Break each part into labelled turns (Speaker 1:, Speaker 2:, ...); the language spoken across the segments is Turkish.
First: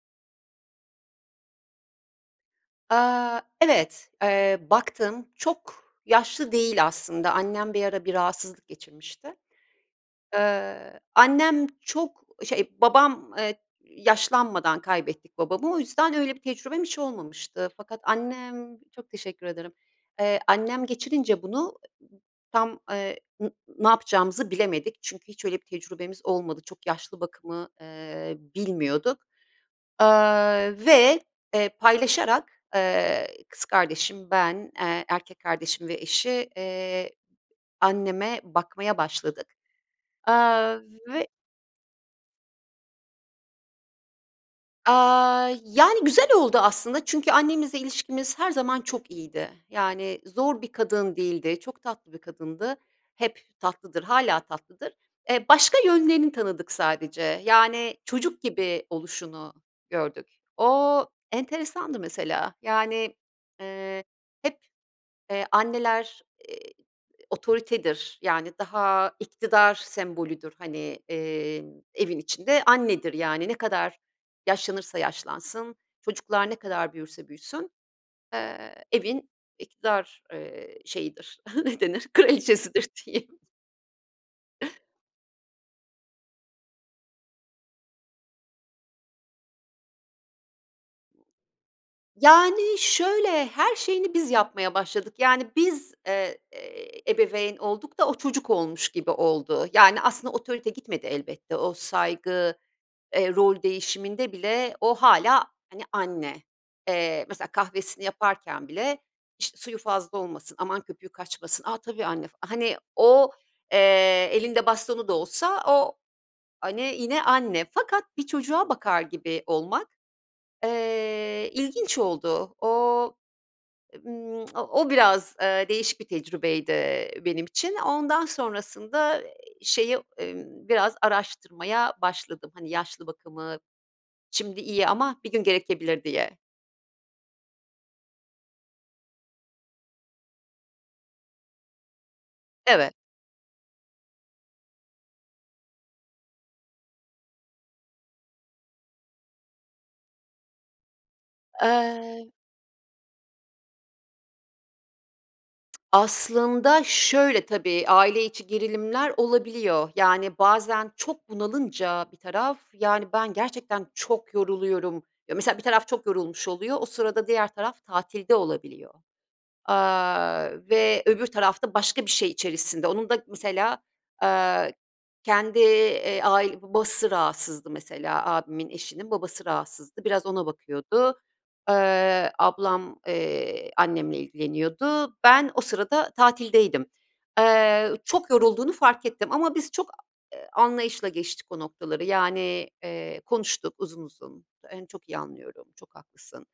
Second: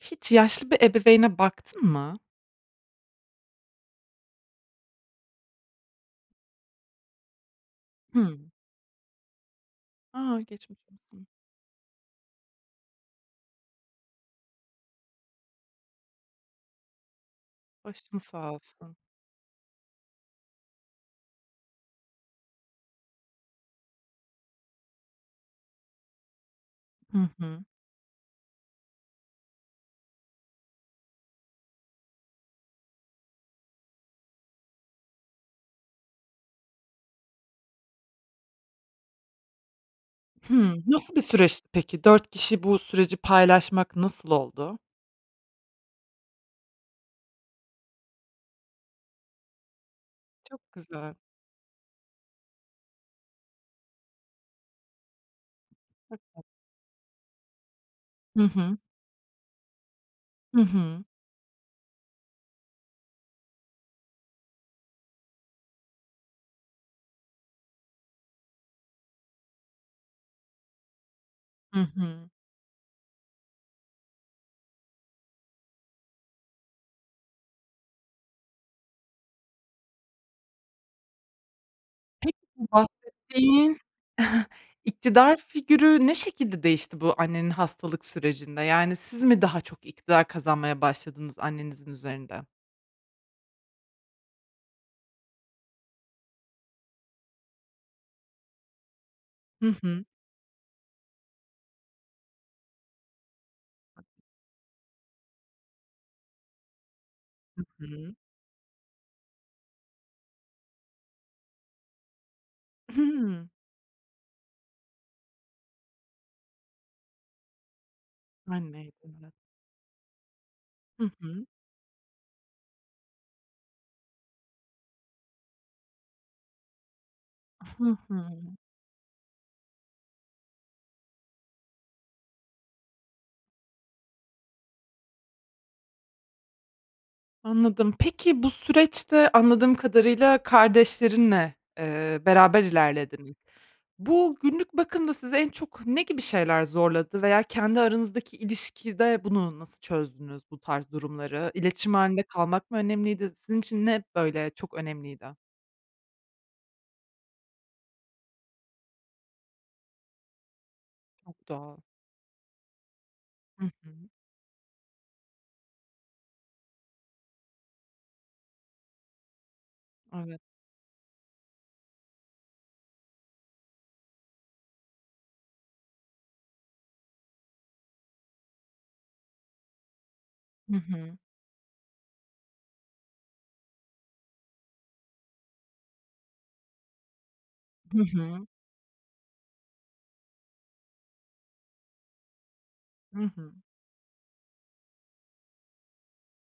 Speaker 1: Hiç yaşlı bir ebeveyne baktın mı?
Speaker 2: Aaa, evet, eee, baktım çok yaşlı değil aslında, annem bir ara bir
Speaker 1: Hımm.
Speaker 2: rahatsızlık geçirmişti.
Speaker 1: A! Geçmiş
Speaker 2: Eee,
Speaker 1: olsun.
Speaker 2: annem çok e şey babam eee, yaşlanmadan kaybettik babamı o yüzden öyle bir tecrübem hiç olmamıştı. Fakat
Speaker 1: Başın sağ
Speaker 2: annem
Speaker 1: olsun.
Speaker 2: çok teşekkür ederim, eee, annem geçirince bunu ı tam, eee, n ne yapacağımızı bilemedik çünkü hiç öyle bir tecrübemiz olmadı. Çok yaşlı
Speaker 1: Hı hı.
Speaker 2: bakımı, eee, bilmiyorduk, eee, ve, eee, paylaşarak, eee, kız kardeşim, ben, eee, erkek kardeşim ve eşi, eee, anneme bakmaya başladık, eee,
Speaker 1: Hımm, nasıl bir
Speaker 2: ve
Speaker 1: süreçti peki? 4 kişi bu süreci paylaşmak nasıl oldu?
Speaker 2: Aaa, yani, güzel oldu aslında. Çünkü annemizle ilişkimiz her zaman çok iyiydi. Yani
Speaker 1: Çok
Speaker 2: zor bir
Speaker 1: güzel.
Speaker 2: kadın değildi. Çok tatlı bir kadındı. Hep tatlıdır hâlâ tatlıdır. Eee, başka
Speaker 1: Hı
Speaker 2: yönlerini
Speaker 1: hı.
Speaker 2: tanıdık sadece. Yani çocuk
Speaker 1: Hı hı.
Speaker 2: gibi oluşunu gördük.
Speaker 1: Hı
Speaker 2: O
Speaker 1: hı.
Speaker 2: enteresandı mesela. Yani, eee, hep, eee, anneler, eee, otoritedir, yani daha iktidar sembolüdür, hani, eee,
Speaker 1: Hı
Speaker 2: evin
Speaker 1: hı.
Speaker 2: içinde annedir yani ne kadar yaşlanırsa yaşlansın, çocuklar ne kadar büyürse büyüsün, eee, evin iktidar, eee, şeyidir, ne denir,
Speaker 1: Peki bu
Speaker 2: kraliçesidir diyeyim.
Speaker 1: bahsettiğin iktidar figürü ne şekilde değişti bu annenin hastalık sürecinde, yani, siz mi daha çok iktidar kazanmaya başladınız annenizin üzerinde?
Speaker 2: Yani, şöyle, her şeyini biz yapmaya başladık. Yani biz, eee, eee, ebeveyn olduk da o çocuk olmuş gibi oldu.
Speaker 1: Hı
Speaker 2: Yani,
Speaker 1: hı.
Speaker 2: aslında otorite gitmedi elbette o saygı, eee, rol değişiminde bile o hâlâ, hani, anne. Eee, mesela
Speaker 1: Hı
Speaker 2: kahvesini
Speaker 1: hı.
Speaker 2: yaparken bile, işte, suyu fazla olmasın, aman köpüğü kaçmasın. A! Tabii anne f Hani, o,
Speaker 1: Hıı.
Speaker 2: eee, elinde bastonu da olsa o, hani, yine anne fakat bir çocuğa
Speaker 1: Anne.
Speaker 2: bakar
Speaker 1: [unintelligible]
Speaker 2: gibi olmak,
Speaker 1: Hı hı.
Speaker 2: eee, ilginç oldu. Ooo, ımm, o biraz, eee, değişik bir tecrübeydi, eee, benim için.
Speaker 1: Hı hı.
Speaker 2: Ondan sonrasında şeyi, ımm, biraz araştırmaya başladım. Hani, yaşlı bakımı. Şimdi iyi ama bir gün gerekebilir diye.
Speaker 1: Anladım. Peki bu süreçte anladığım kadarıyla kardeşlerinle, ııı, beraber
Speaker 2: Evet.
Speaker 1: ilerlediniz. Bu günlük bakımda sizi en çok ne gibi şeyler zorladı veya kendi aranızdaki ilişkide bunu nasıl çözdünüz bu tarz durumları? İletişim hâlinde
Speaker 2: Eee
Speaker 1: kalmak mı önemliydi? Sizin için ne, böyle, çok önemliydi?
Speaker 2: Aslında şöyle: Tabii, aile içi gerilimler olabiliyor. Yani bazen çok
Speaker 1: Çok doğal.
Speaker 2: bunalınca bir taraf, yani ben
Speaker 1: Hı
Speaker 2: gerçekten
Speaker 1: hı.
Speaker 2: çok yoruluyorum Ya, mesela bir taraf çok yorulmuş oluyor, o sırada diğer taraf tatilde olabiliyor,
Speaker 1: Evet.
Speaker 2: aaa, ve öbür taraf da başka bir şey içerisinde. Onun da mesela, aaa, kendi, iii, ai babası rahatsızdı mesela. Abimin eşinin babası rahatsızdı. Biraz ona
Speaker 1: Hı hı.
Speaker 2: bakıyordu. Iıı, ablam, iii, annemle ilgileniyordu. Ben o sırada tatildeydim. Eee,
Speaker 1: Hı
Speaker 2: çok
Speaker 1: hı.
Speaker 2: yorulduğunu fark ettim ama biz çok a e i anlayışla geçtik o noktaları. Yani, ııı,
Speaker 1: Hı hı.
Speaker 2: konuştuk uzun uzun. Onu çok iyi anlıyorum, çok haklısın.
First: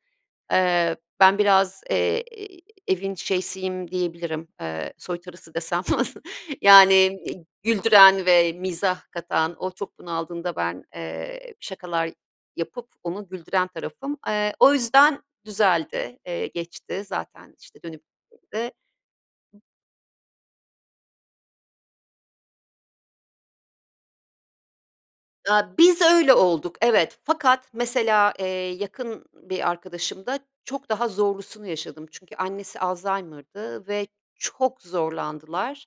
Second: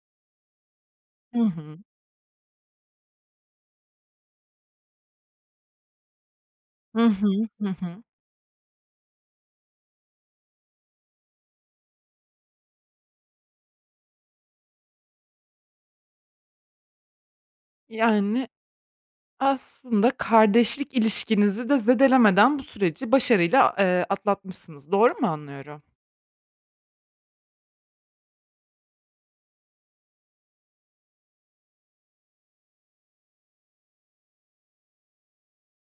Speaker 2: Eee, ben
Speaker 1: Hı hı.
Speaker 2: biraz, iii, evin şeysiyim diyebilirim, eee, "soytarısı" desem.
Speaker 1: Hı
Speaker 2: Yani
Speaker 1: hı, hı hı.
Speaker 2: güldüren ve mizah katan, o çok bunaldığında ben, eee, şakalar yapıp onu güldüren tarafım. Eee, o yüzden düzeldi. Iıı, geçti zaten, işte, dönüp
Speaker 1: Yani,
Speaker 2: gittiğinde
Speaker 1: aslında kardeşlik ilişkinizi de zedelemeden bu süreci başarıyla, eee, atlatmışsınız. Doğru mu
Speaker 2: Aaa,
Speaker 1: anlıyorum?
Speaker 2: biz öyle olduk, evet. Fakat mesela, iii, yakın bir arkadaşımda çok daha zorlusunu yaşadım. Çünkü annesi Alzheimer'dı ve çok zorlandılar,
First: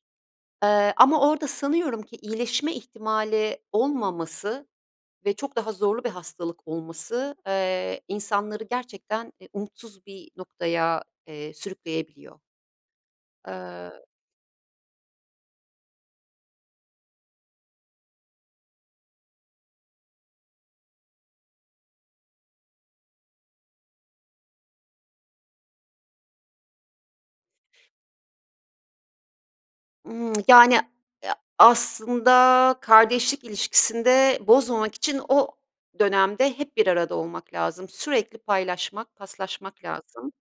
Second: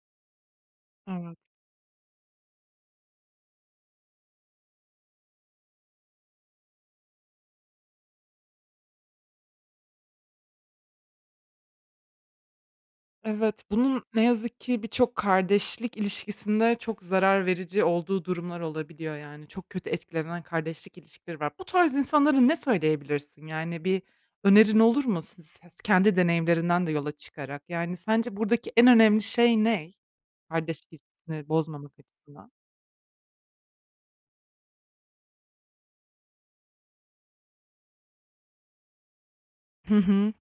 Speaker 2: eee, ama
Speaker 1: Evet.
Speaker 2: orada sanıyorum ki iyileşme ihtimali olmaması ve çok daha zorlu bir hastalık olması, eee, insanları gerçekten, iii, umutsuz bir noktaya, eee, sürükleyebiliyor.
Speaker 1: Evet, bunun
Speaker 2: Iıı
Speaker 1: ne yazık ki birçok kardeşlik ilişkisinde çok zarar verici olduğu durumlar olabiliyor, yani. Çok kötü etkilenen kardeşlik ilişkileri var. Bu tarz insanlara ne söyleyebilirsin, yani, bir önerin olur mu? Si ses kendi deneyimlerinden de yola çıkarak. Yani, sence buradaki en önemli şey ne?
Speaker 2: Imm. Yani,
Speaker 1: Kardeş
Speaker 2: e
Speaker 1: ilişkisini bozmamak açısından?
Speaker 2: aslında kardeşlik ilişkisini de bozmamak için o dönemde hep bir arada olmak lazım. Sürekli paylaşmak, paslaşmak
Speaker 1: Hı
Speaker 2: lazım.
Speaker 1: hı.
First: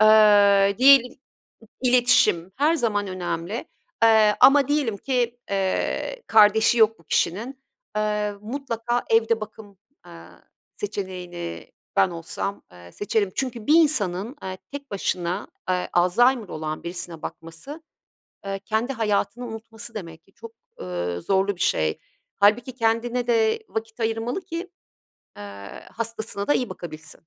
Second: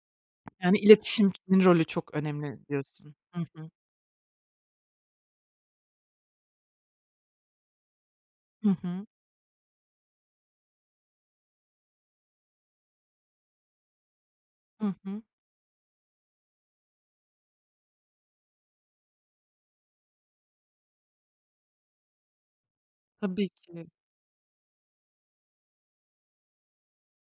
Speaker 2: Eee,
Speaker 1: Yani,
Speaker 2: diyelim
Speaker 1: iletişimin rolü çok
Speaker 2: İletişim
Speaker 1: önemli
Speaker 2: her zaman
Speaker 1: diyorsun. Hı
Speaker 2: önemli,
Speaker 1: hı.
Speaker 2: eee, ama diyelim ki, eee, kardeşi yok bu kişinin. Eee,
Speaker 1: Hı
Speaker 2: mutlaka
Speaker 1: hı.
Speaker 2: evde bakım, eee, seçeneğini ben olsam, eee, seçerim. Çünkü bir insanın, eee, tek
Speaker 1: Hı hı.
Speaker 2: başına, eee, alzaymır olan birisine bakması, eee, kendi hayatını unutması demek ki çok, ııı, zorlu bir şey. Hâlbuki kendine
Speaker 1: Tabii
Speaker 2: de
Speaker 1: ki.
Speaker 2: vakit ayırmalı ki, eee, hastasına da iyi bakabilsin.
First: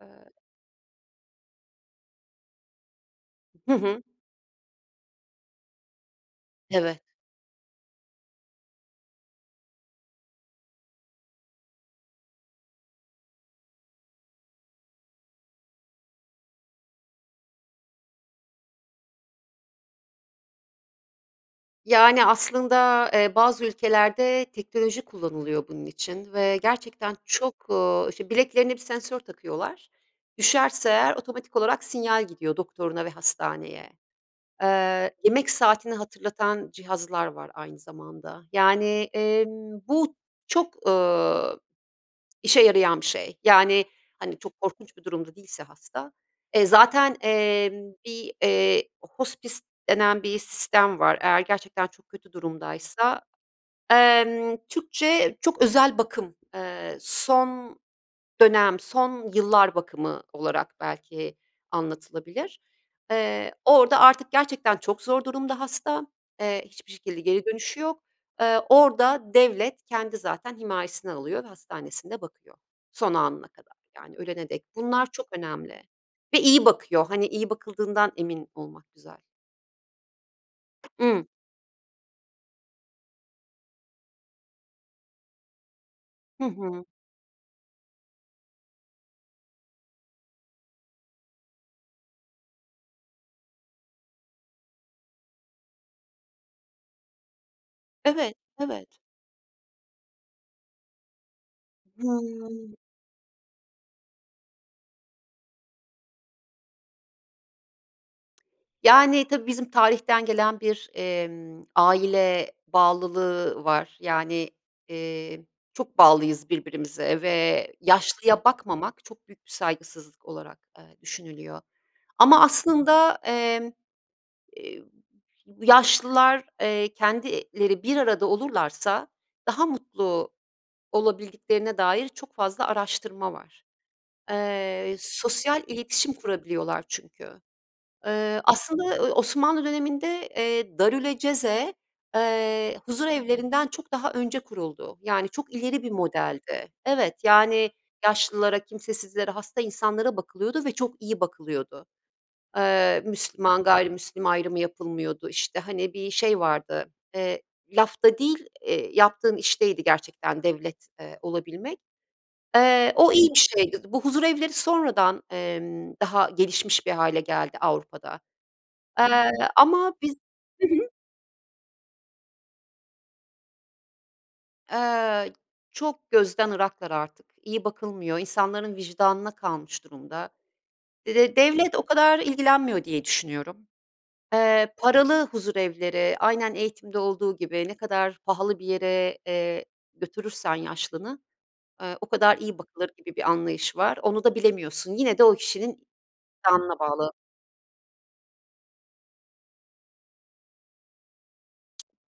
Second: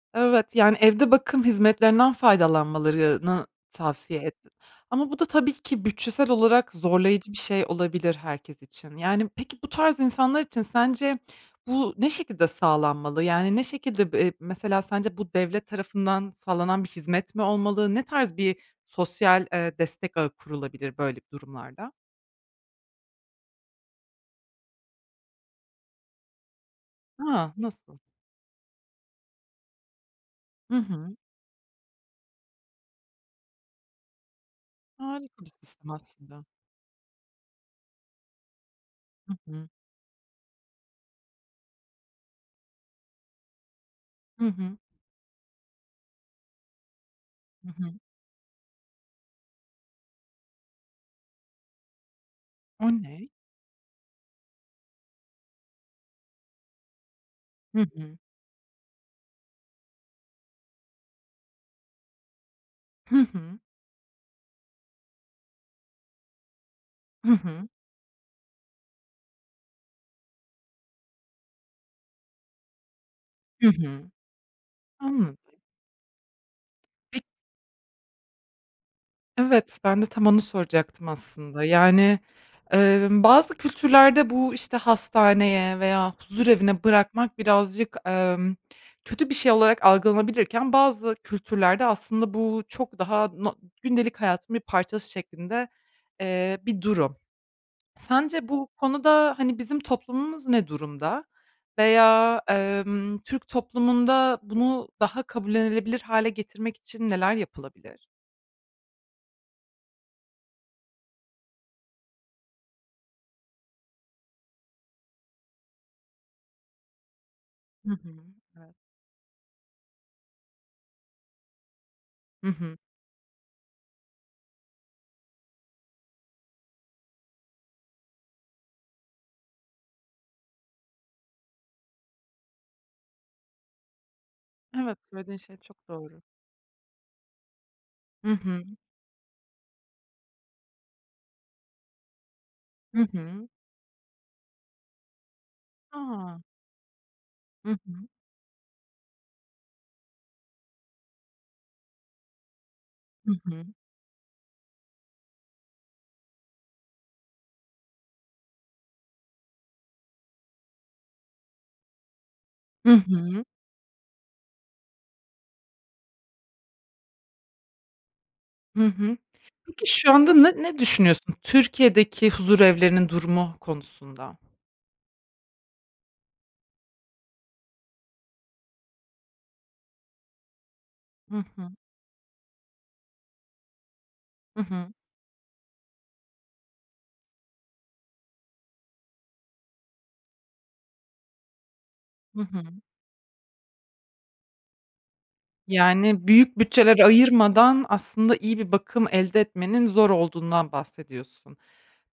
Speaker 2: Eee
Speaker 1: Evet, yani, evde bakım hizmetlerinden faydalanmalarını
Speaker 2: Hı hı.
Speaker 1: tavsiye ettin. Ama bu da tabii ki bütçesel olarak
Speaker 2: Evet.
Speaker 1: zorlayıcı bir şey olabilir herkes için. Yani, peki bu tarz insanlar için sence bu ne şekilde sağlanmalı? Yani, ne şekilde, b eee, mesela sence bu devlet tarafından sağlanan bir hizmet mi olmalı? Ne tarz bir sosyal, eee, destek ağı kurulabilir böyle b durumlarda?
Speaker 2: Yani, aslında, eee, bazı ülkelerde teknoloji kullanılıyor bunun için ve gerçekten
Speaker 1: A!
Speaker 2: çok
Speaker 1: Nasıl?
Speaker 2: ııı, işte, bileklerine bir sensör takıyorlar,
Speaker 1: Hı
Speaker 2: düşerse eğer
Speaker 1: hı.
Speaker 2: otomatik olarak sinyal gidiyor doktoruna ve hastaneye. Eee,
Speaker 1: Harika
Speaker 2: yemek
Speaker 1: bir sistem
Speaker 2: saatini
Speaker 1: aslında.
Speaker 2: hatırlatan cihazlar var aynı zamanda, yani,
Speaker 1: Hı hı.
Speaker 2: emm, bu çok, ııı, işe yarayan bir şey, yani, hani,
Speaker 1: Hı
Speaker 2: çok
Speaker 1: hı.
Speaker 2: korkunç bir durumda değilse hasta e zaten,
Speaker 1: Hı hı.
Speaker 2: emm, bir, eee, hospice denen bir sistem var eğer gerçekten çok kötü
Speaker 1: O
Speaker 2: durumdaysa
Speaker 1: ne?
Speaker 2: emm, Türkçe çok özel bakım, eee, son
Speaker 1: Hı hı.
Speaker 2: dönem, son yıllar bakımı olarak belki anlatılabilir.
Speaker 1: Hı
Speaker 2: Eee,
Speaker 1: hı.
Speaker 2: orada artık gerçekten çok zor durumda hasta, eee, hiçbir şekilde
Speaker 1: Hı
Speaker 2: geri
Speaker 1: hı.
Speaker 2: dönüşü yok. Eee, orada devlet kendi zaten himayesine alıyor ve hastanesinde bakıyor son anına
Speaker 1: Hı
Speaker 2: kadar,
Speaker 1: hı.
Speaker 2: yani, ölene dek. Bunlar çok
Speaker 1: Anladım.
Speaker 2: önemli ve iyi bakıyor, hani, iyi bakıldığından emin olmak güzel.
Speaker 1: Evet, ben de tam onu soracaktım
Speaker 2: Imm.
Speaker 1: aslında. Yani, emm, bazı kültürlerde bu, işte, hastaneye veya
Speaker 2: Hı hı.
Speaker 1: huzurevine bırakmak birazcık, emm, kötü bir şey olarak algılanabilirken bazı kültürlerde aslında bu çok daha no gündelik hayatın bir parçası şeklinde, eee, bir durum.
Speaker 2: Evet,
Speaker 1: Sence bu
Speaker 2: evet.
Speaker 1: konuda, hani, bizim toplumumuz ne durumda veya,
Speaker 2: Hımm.
Speaker 1: emm, Türk toplumunda bunu daha kabullenilebilir hâle getirmek için neler yapılabilir?
Speaker 2: Yani, tabii bizim tarihten gelen bir, emm, aile bağlılığı var, yani, eee, çok bağlıyız birbirimize ve
Speaker 1: Hı hı
Speaker 2: yaşlıya
Speaker 1: [unintelligible]
Speaker 2: bakmamak çok büyük bir saygısızlık olarak, eee, düşünülüyor ama
Speaker 1: Hı hı.
Speaker 2: aslında, emm, eee, yaşlılar, eee, kendileri bir arada olurlarsa daha mutlu olabildiklerine dair çok fazla araştırma var. Eee,
Speaker 1: Evet, dediğin şey
Speaker 2: sosyal
Speaker 1: çok
Speaker 2: iletişim
Speaker 1: doğru.
Speaker 2: kurabiliyorlar çünkü.
Speaker 1: Hı
Speaker 2: Iıı,
Speaker 1: hı.
Speaker 2: aslında ı Osmanlı döneminde, eee, darülaceze, eee,
Speaker 1: Hı hı.
Speaker 2: huzurevlerinden çok daha önce kuruldu, yani, çok ileri bir
Speaker 1: A!
Speaker 2: modeldi. Evet, yani,
Speaker 1: Hı hı.
Speaker 2: yaşlılara, kimsesizlere, hasta insanlara bakılıyordu ve çok iyi bakılıyordu. Eee,
Speaker 1: Hı
Speaker 2: Müslüman
Speaker 1: hı.
Speaker 2: gayrimüslim ayrımı yapılmıyordu. İşte, hani, bir şey vardı. Eee, lafta değil, eee, yaptığın işteydi gerçekten devlet, eee, olabilmek.
Speaker 1: Hı
Speaker 2: Eee, o iyi bir
Speaker 1: hı.
Speaker 2: şeydi, bu huzurevleri sonradan, emm, daha gelişmiş bir hâle geldi Avrupa'da.
Speaker 1: Hı hı.
Speaker 2: Eee,
Speaker 1: Peki
Speaker 2: ama
Speaker 1: şu
Speaker 2: biz
Speaker 1: anda ne
Speaker 2: Hı
Speaker 1: ne
Speaker 2: hı
Speaker 1: düşünüyorsun Türkiye'deki huzurevlerinin durumu konusunda?
Speaker 2: Eee, çok gözden ıraklar artık, iyi bakılmıyor, insanların vicdanına kalmış durumda. De de
Speaker 1: Hı hı.
Speaker 2: devlet o kadar ilgilenmiyor diye düşünüyorum.
Speaker 1: Hı
Speaker 2: Eee,
Speaker 1: hı.
Speaker 2: paralı huzurevleri, aynen eğitimde olduğu gibi ne kadar pahalı bir yere, eee, götürürsen yaşlını, eee, o kadar
Speaker 1: Hı
Speaker 2: iyi
Speaker 1: hı.
Speaker 2: bakılır gibi bir anlayış var, onu da bilemiyorsun. Yine de o kişinin
Speaker 1: Yani, büyük
Speaker 2: vicdanına
Speaker 1: bütçeler
Speaker 2: bağlı.
Speaker 1: ayırmadan aslında iyi bir bakım elde etmenin zor olduğundan bahsediyorsun.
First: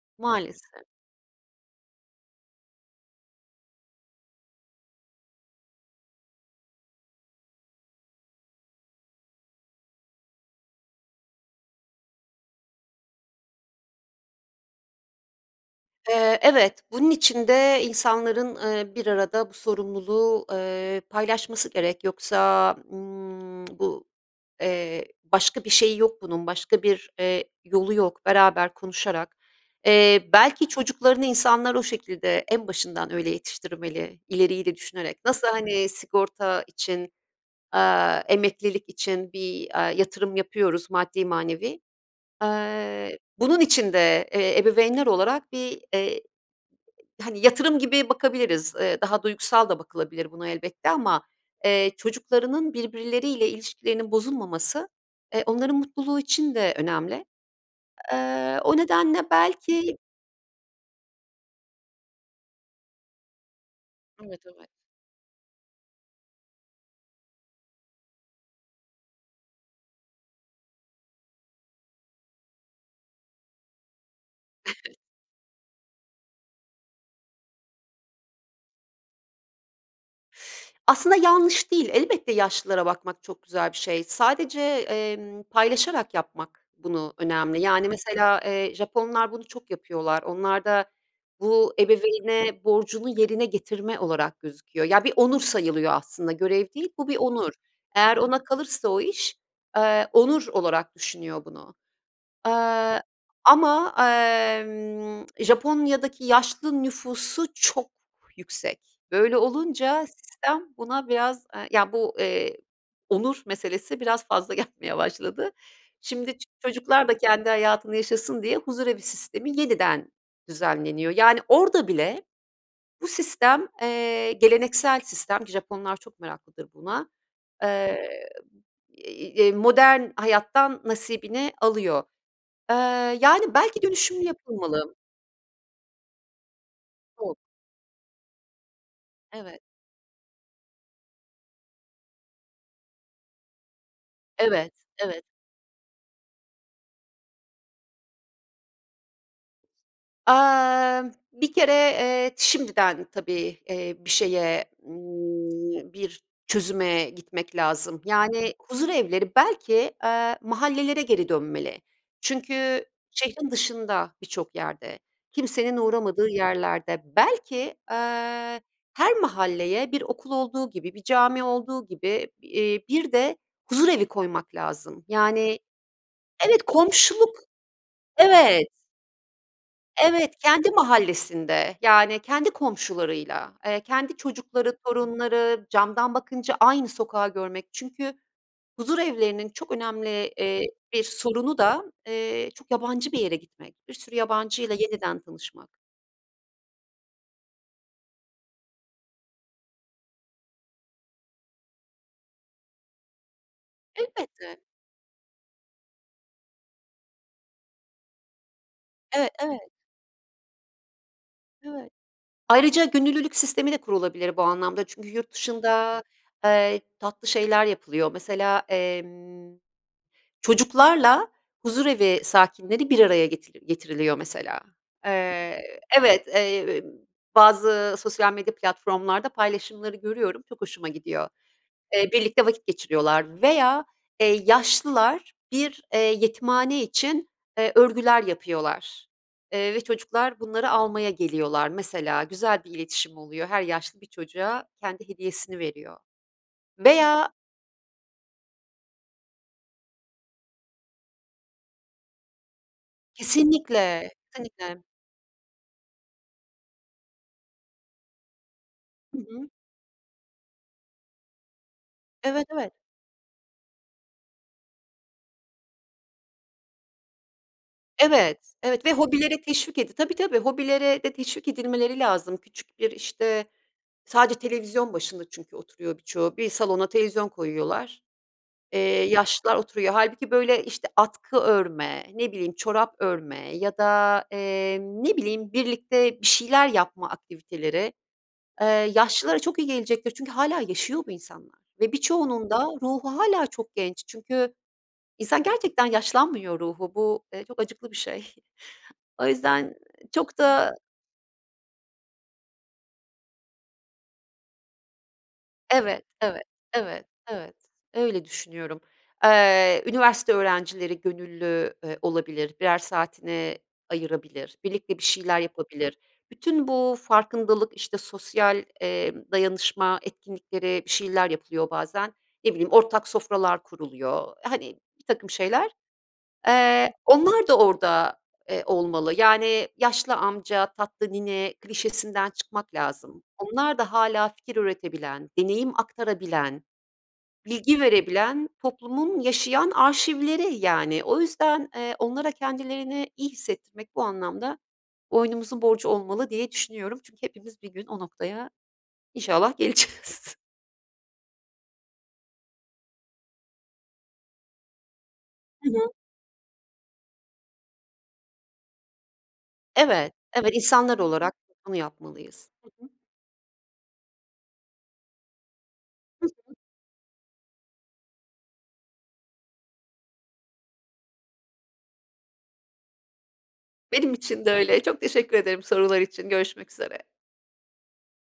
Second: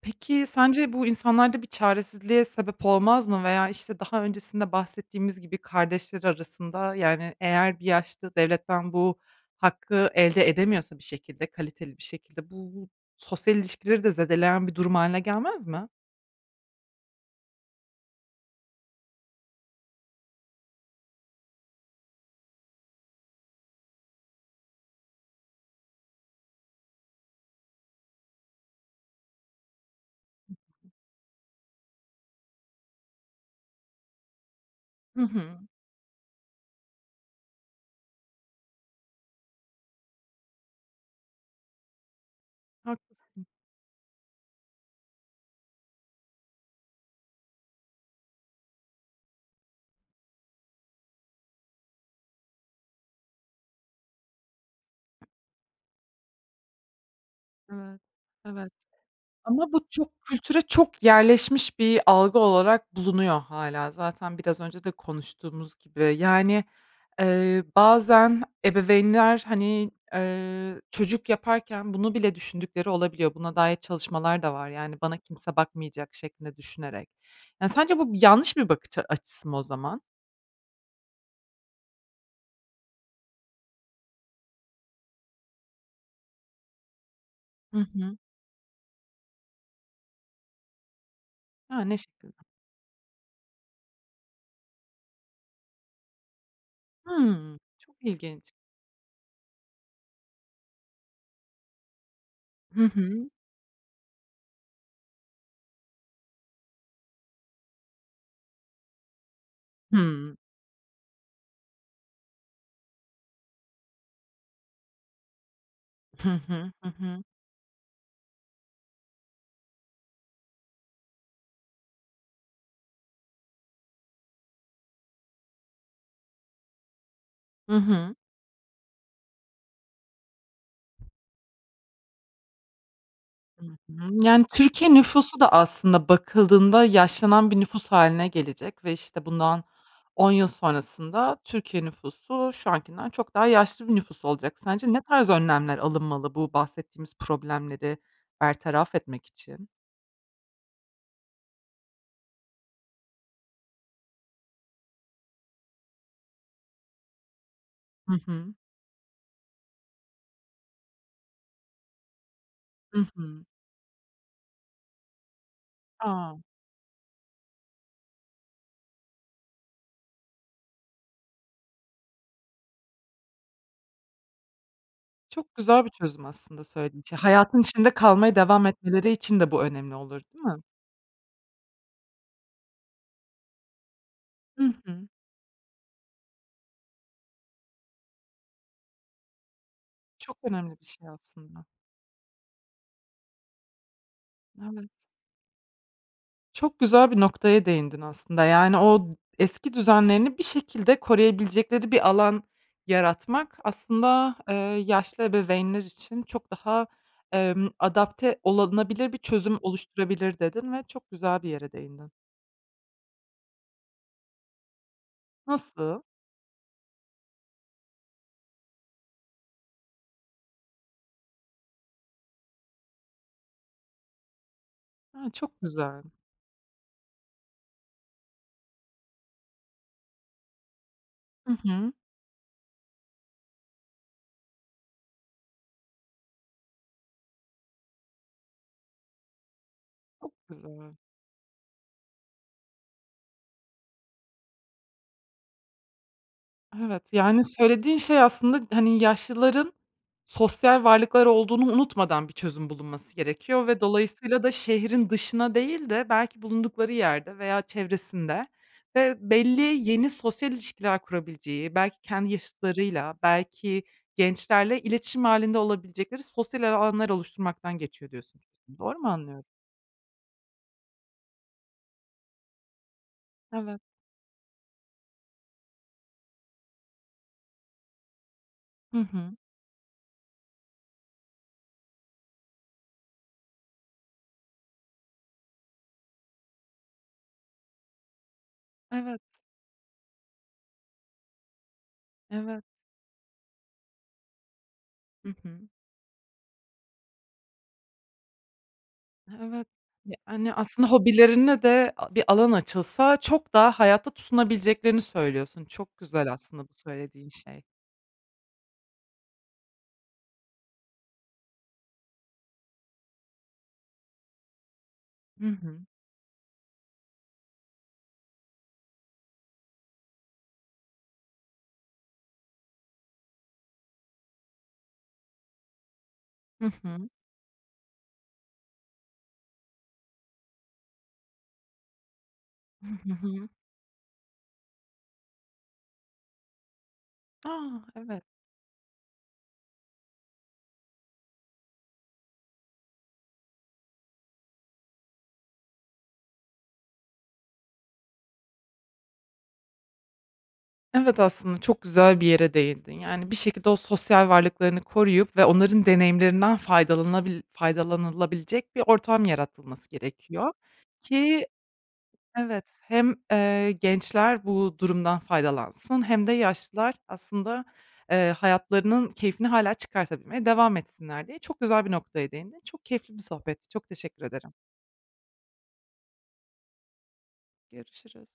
Speaker 1: Peki,
Speaker 2: Maalesef.
Speaker 1: sence bu insanlarda bir çaresizliğe sebep olmaz mı veya, işte, daha öncesinde bahsettiğimiz gibi kardeşler arasında, yani, eğer bir yaşlı devletten bu hakkı elde edemiyorsa bir şekilde, kaliteli bir şekilde, bu sosyal ilişkileri de zedeleyen bir durum hâline gelmez mi?
Speaker 2: Eee, evet, bunun için de insanların, ııı, bir arada bu sorumluluğu, eee, paylaşması gerek yoksa, ımm, bu, eee, başka bir şeyi yok bunun başka bir, eee, yolu yok beraber konuşarak. Eee, belki çocuklarını insanlar o şekilde en başından öyle yetiştirmeli ileriyi de düşünerek
Speaker 1: Hı
Speaker 2: nasıl,
Speaker 1: hı.
Speaker 2: hani, sigorta için, aaa, emeklilik için bir, aaa, yatırım yapıyoruz, maddi manevi. Eee,
Speaker 1: Haklısın.
Speaker 2: bunun için de, eee, ebeveynler olarak bir, eee, hani, yatırım gibi bakabiliriz, ııı, daha duygusal da bakılabilir buna elbette ama, eee, çocuklarının birbirleriyle ilişkilerinin bozulmaması, eee, onların mutluluğu için de önemli.
Speaker 1: Evet,
Speaker 2: Eee,
Speaker 1: evet.
Speaker 2: o nedenle
Speaker 1: Ama bu
Speaker 2: belki
Speaker 1: çok kültüre çok yerleşmiş bir algı olarak bulunuyor hâlâ. Zaten
Speaker 2: Evet.
Speaker 1: biraz
Speaker 2: Evet.
Speaker 1: önce de konuştuğumuz gibi. Yani, eee, bazen ebeveynler, hani, eee, çocuk yaparken bunu bile düşündükleri olabiliyor. Buna dair çalışmalar da var, yani, bana kimse bakmayacak şeklinde düşünerek. Ya sence bu bi yanlış bir bakış a açısı mı o zaman?
Speaker 2: Aslında yanlış değil elbette, yaşlılara bakmak çok güzel bir şey. Sadece, emm, paylaşarak yapmak bunu önemli.
Speaker 1: Hı
Speaker 2: Yani,
Speaker 1: hı.
Speaker 2: mesela, eee, Japonlar bunu çok yapıyorlar. Onlarda bu
Speaker 1: A! Ne şekilde?
Speaker 2: ebeveyne borcunu yerine getirme olarak gözüküyor. Ya bir onur sayılıyor aslında görev değil, bu bir onur.
Speaker 1: Hımm. Çok
Speaker 2: Eğer ona
Speaker 1: ilginç.
Speaker 2: kalırsa o iş, eee, onur olarak düşünüyor bunu.
Speaker 1: Hı
Speaker 2: Aaa,
Speaker 1: hı.
Speaker 2: ama, emm, Japonya'daki yaşlı nüfusu çok yüksek. Böyle olunca
Speaker 1: Hımm.
Speaker 2: sistem buna biraz, eee, ya bu, eee, onur meselesi biraz fazla gelmeye başladı.
Speaker 1: Hı
Speaker 2: Şimdi ç
Speaker 1: hı. Hı
Speaker 2: çocuklar da
Speaker 1: hı.
Speaker 2: kendi hayatını yaşasın diye huzurevi sistemi yeniden düzenleniyor. Yani, orada bile bu sistem, eee, geleneksel sistem ki Japonlar çok meraklıdır buna,
Speaker 1: Hı hı.
Speaker 2: eee, eee, modern hayattan nasibini alıyor. Eee, yani,
Speaker 1: Hı hı.
Speaker 2: belki dönüşümlü
Speaker 1: Yani, Türkiye
Speaker 2: yapılmalı.
Speaker 1: nüfusu da aslında bakıldığında
Speaker 2: Çok.
Speaker 1: yaşlanan bir nüfus hâline gelecek ve, işte,
Speaker 2: Evet.
Speaker 1: bundan 10 yıl sonrasında Türkiye nüfusu şu ankinden çok daha yaşlı bir nüfus olacak.
Speaker 2: Evet,
Speaker 1: Sence ne
Speaker 2: evet.
Speaker 1: tarz önlemler alınmalı bu bahsettiğimiz problemleri bertaraf etmek için?
Speaker 2: Amm, bir kere, eee, şimdiden tabii, eee, bir şeye, ımm, bir çözüme gitmek lazım.
Speaker 1: Hı
Speaker 2: Yani,
Speaker 1: hı.
Speaker 2: huzurevleri belki, eee, mahallelere geri dönmeli çünkü
Speaker 1: Hı hı.
Speaker 2: şehrin dışında birçok yerde, kimsenin uğramadığı
Speaker 1: A!
Speaker 2: yerlerde belki, eee, her mahalleye bir okul olduğu gibi, bir cami olduğu gibi, eee, bir de huzurevi koymak lazım.
Speaker 1: Çok
Speaker 2: Yani,
Speaker 1: güzel bir çözüm
Speaker 2: evet,
Speaker 1: aslında söylediğin şey.
Speaker 2: komşuluk
Speaker 1: Hayatın içinde kalmaya devam
Speaker 2: evet.
Speaker 1: etmeleri için de bu önemli olur
Speaker 2: Evet,
Speaker 1: değil mi?
Speaker 2: kendi mahallesinde, yani, kendi komşularıyla, eee, kendi
Speaker 1: Hı
Speaker 2: çocukları,
Speaker 1: hı.
Speaker 2: torunları camdan bakınca aynı sokağı görmek çünkü huzurevlerinin çok önemli,
Speaker 1: Çok
Speaker 2: eee,
Speaker 1: önemli bir
Speaker 2: bir
Speaker 1: şey
Speaker 2: sorunu
Speaker 1: aslında.
Speaker 2: da, eee, çok yabancı bir yere gitmek, bir sürü yabancıyla
Speaker 1: Evet.
Speaker 2: yeniden tanışmak.
Speaker 1: Çok güzel bir noktaya değindin, aslında. Yani, o d eski düzenlerini bir şekilde koruyabilecekleri bir alan yaratmak aslında, eee,
Speaker 2: Elbette.
Speaker 1: yaşlı ebeveynler için çok daha, emm, adapte olunabilir bir
Speaker 2: E,
Speaker 1: çözüm
Speaker 2: evet.
Speaker 1: oluşturabilir, dedin ve çok güzel bir yere
Speaker 2: Evet.
Speaker 1: değindin.
Speaker 2: Ayrıca gönüllülük sistemi de kurulabilir bu anlamda. Çünkü yurt
Speaker 1: Nasıl?
Speaker 2: dışında, eee, tatlı şeyler yapılıyor mesela, emm, çocuklarla huzurevi sakinleri bir araya getir getiriliyor, mesela.
Speaker 1: A, çok
Speaker 2: Eee,
Speaker 1: güzel!
Speaker 2: evet, eee, bazı sosyal medya platformlarda paylaşımları görüyorum, çok hoşuma gidiyor.
Speaker 1: I hı.
Speaker 2: Eee, birlikte vakit geçiriyorlar. Veya, eee, yaşlılar bir, eee, yetimhane için, eee, örgüler yapıyorlar, eee, ve
Speaker 1: Çok
Speaker 2: çocuklar bunları
Speaker 1: güzel.
Speaker 2: almaya geliyorlar. Mesela, güzel bir iletişim oluyor, her yaşlı bir çocuğa kendi hediyesini veriyor.
Speaker 1: Evet.
Speaker 2: Veya
Speaker 1: Yani, söylediğin şey aslında, hani, yaşlıların sosyal varlıklar olduğunu unutmadan bir çözüm bulunması gerekiyor ve
Speaker 2: Kesinlikle,
Speaker 1: dolayısıyla da
Speaker 2: [unintelligible]
Speaker 1: şehrin dışına değil de belki bulundukları yerde veya çevresinde ve
Speaker 2: Hı hı.
Speaker 1: belli, yeni sosyal ilişkiler kurabileceği, belki kendi
Speaker 2: Evet, evet.
Speaker 1: yaşıtlarıyla, belki gençlerle iletişim hâlinde olabilecekleri sosyal el alanlar oluşturmaktan geçiyor, diyorsun.
Speaker 2: Evet, evet. Ve
Speaker 1: Doğru mu
Speaker 2: hobilere
Speaker 1: anlıyorum?
Speaker 2: teşvik edi Tabii, tabii, hobilere de teşvik edilmeleri lazım küçük bir, işte
Speaker 1: Evet.
Speaker 2: Sadece televizyon başında çünkü oturuyor birçoğu. Bir salona televizyon koyuyorlar, eee,
Speaker 1: Hı hı.
Speaker 2: yaşlılar oturuyor. Hâlbuki böyle, işte, atkı örme, ne bileyim, çorap örme ya da, eee, ne bileyim, birlikte bir şeyler yapma aktiviteleri, ııı,
Speaker 1: Evet.
Speaker 2: yaşlılara çok iyi gelecektir. Çünkü hâlâ yaşıyor bu insanlar. Ve birçoğunun
Speaker 1: Evet.
Speaker 2: da ruhu hâlâ çok genç çünkü
Speaker 1: Hı
Speaker 2: insan
Speaker 1: hı.
Speaker 2: gerçekten yaşlanmıyor ruhu. Bu, eee, çok acıklı bir şey. O
Speaker 1: Evet.
Speaker 2: yüzden çok
Speaker 1: Yani,
Speaker 2: da
Speaker 1: aslında hobilerine de a bir alan açılsa çok daha hayata tutunabileceklerini söylüyorsun. Çok
Speaker 2: Evet,
Speaker 1: güzel
Speaker 2: evet,
Speaker 1: aslında bu
Speaker 2: evet,
Speaker 1: söylediğin
Speaker 2: evet.
Speaker 1: şey.
Speaker 2: Öyle düşünüyorum. Eee, üniversite öğrencileri gönüllü, eee, olabilir, birer saatini ayırabilir, birlikte bir şeyler
Speaker 1: Hı hı.
Speaker 2: yapabilir. Bütün bu farkındalık, işte, sosyal, emm, dayanışma etkinlikleri bir şeyler yapılıyor bazen. Ne bileyim, ortak sofralar kuruluyor, hani, birtakım şeyler.
Speaker 1: Hı
Speaker 2: Eee,
Speaker 1: hı.
Speaker 2: onlar da orada, eee, olmalı. Yani, yaşlı amca, tatlı nine klişesinden çıkmak
Speaker 1: Hı, hı
Speaker 2: lazım.
Speaker 1: hı.
Speaker 2: Onlar da hâlâ fikir üretebilen, deneyim aktarabilen, bilgi
Speaker 1: A, evet!
Speaker 2: verebilen, toplumun yaşayan arşivleri yani. O yüzden, eee, onlara kendilerini iyi hissettirmek bu anlamda boynumuzun borcu olmalı diye düşünüyorum. Çünkü hepimiz bir gün o noktaya inşallah geleceğiz.
Speaker 1: Evet, aslında çok güzel bir yere değindin. Yani, bir şekilde o sosyal varlıklarını koruyup ve
Speaker 2: Hı
Speaker 1: onların
Speaker 2: hı.
Speaker 1: deneyimlerinden faydalanabil faydalanılabilecek bir ortam yaratılması
Speaker 2: Evet. Evet,
Speaker 1: gerekiyor
Speaker 2: insanlar olarak
Speaker 1: ki
Speaker 2: biz bunu yapmalıyız.
Speaker 1: Evet.
Speaker 2: Hı hı.
Speaker 1: Hem, eee, gençler bu durumdan faydalansın
Speaker 2: Hı
Speaker 1: hem de
Speaker 2: hı.
Speaker 1: yaşlılar aslında, eee, hayatlarının keyfini hâlâ çıkartabilmeye devam etsinler, diye çok güzel bir noktaya değindin. Çok keyifli bir sohbetti, çok
Speaker 2: Benim
Speaker 1: teşekkür
Speaker 2: için de
Speaker 1: ederim.
Speaker 2: öyle. Çok teşekkür ederim sorular için. Görüşmek üzere.
Speaker 1: Görüşürüz.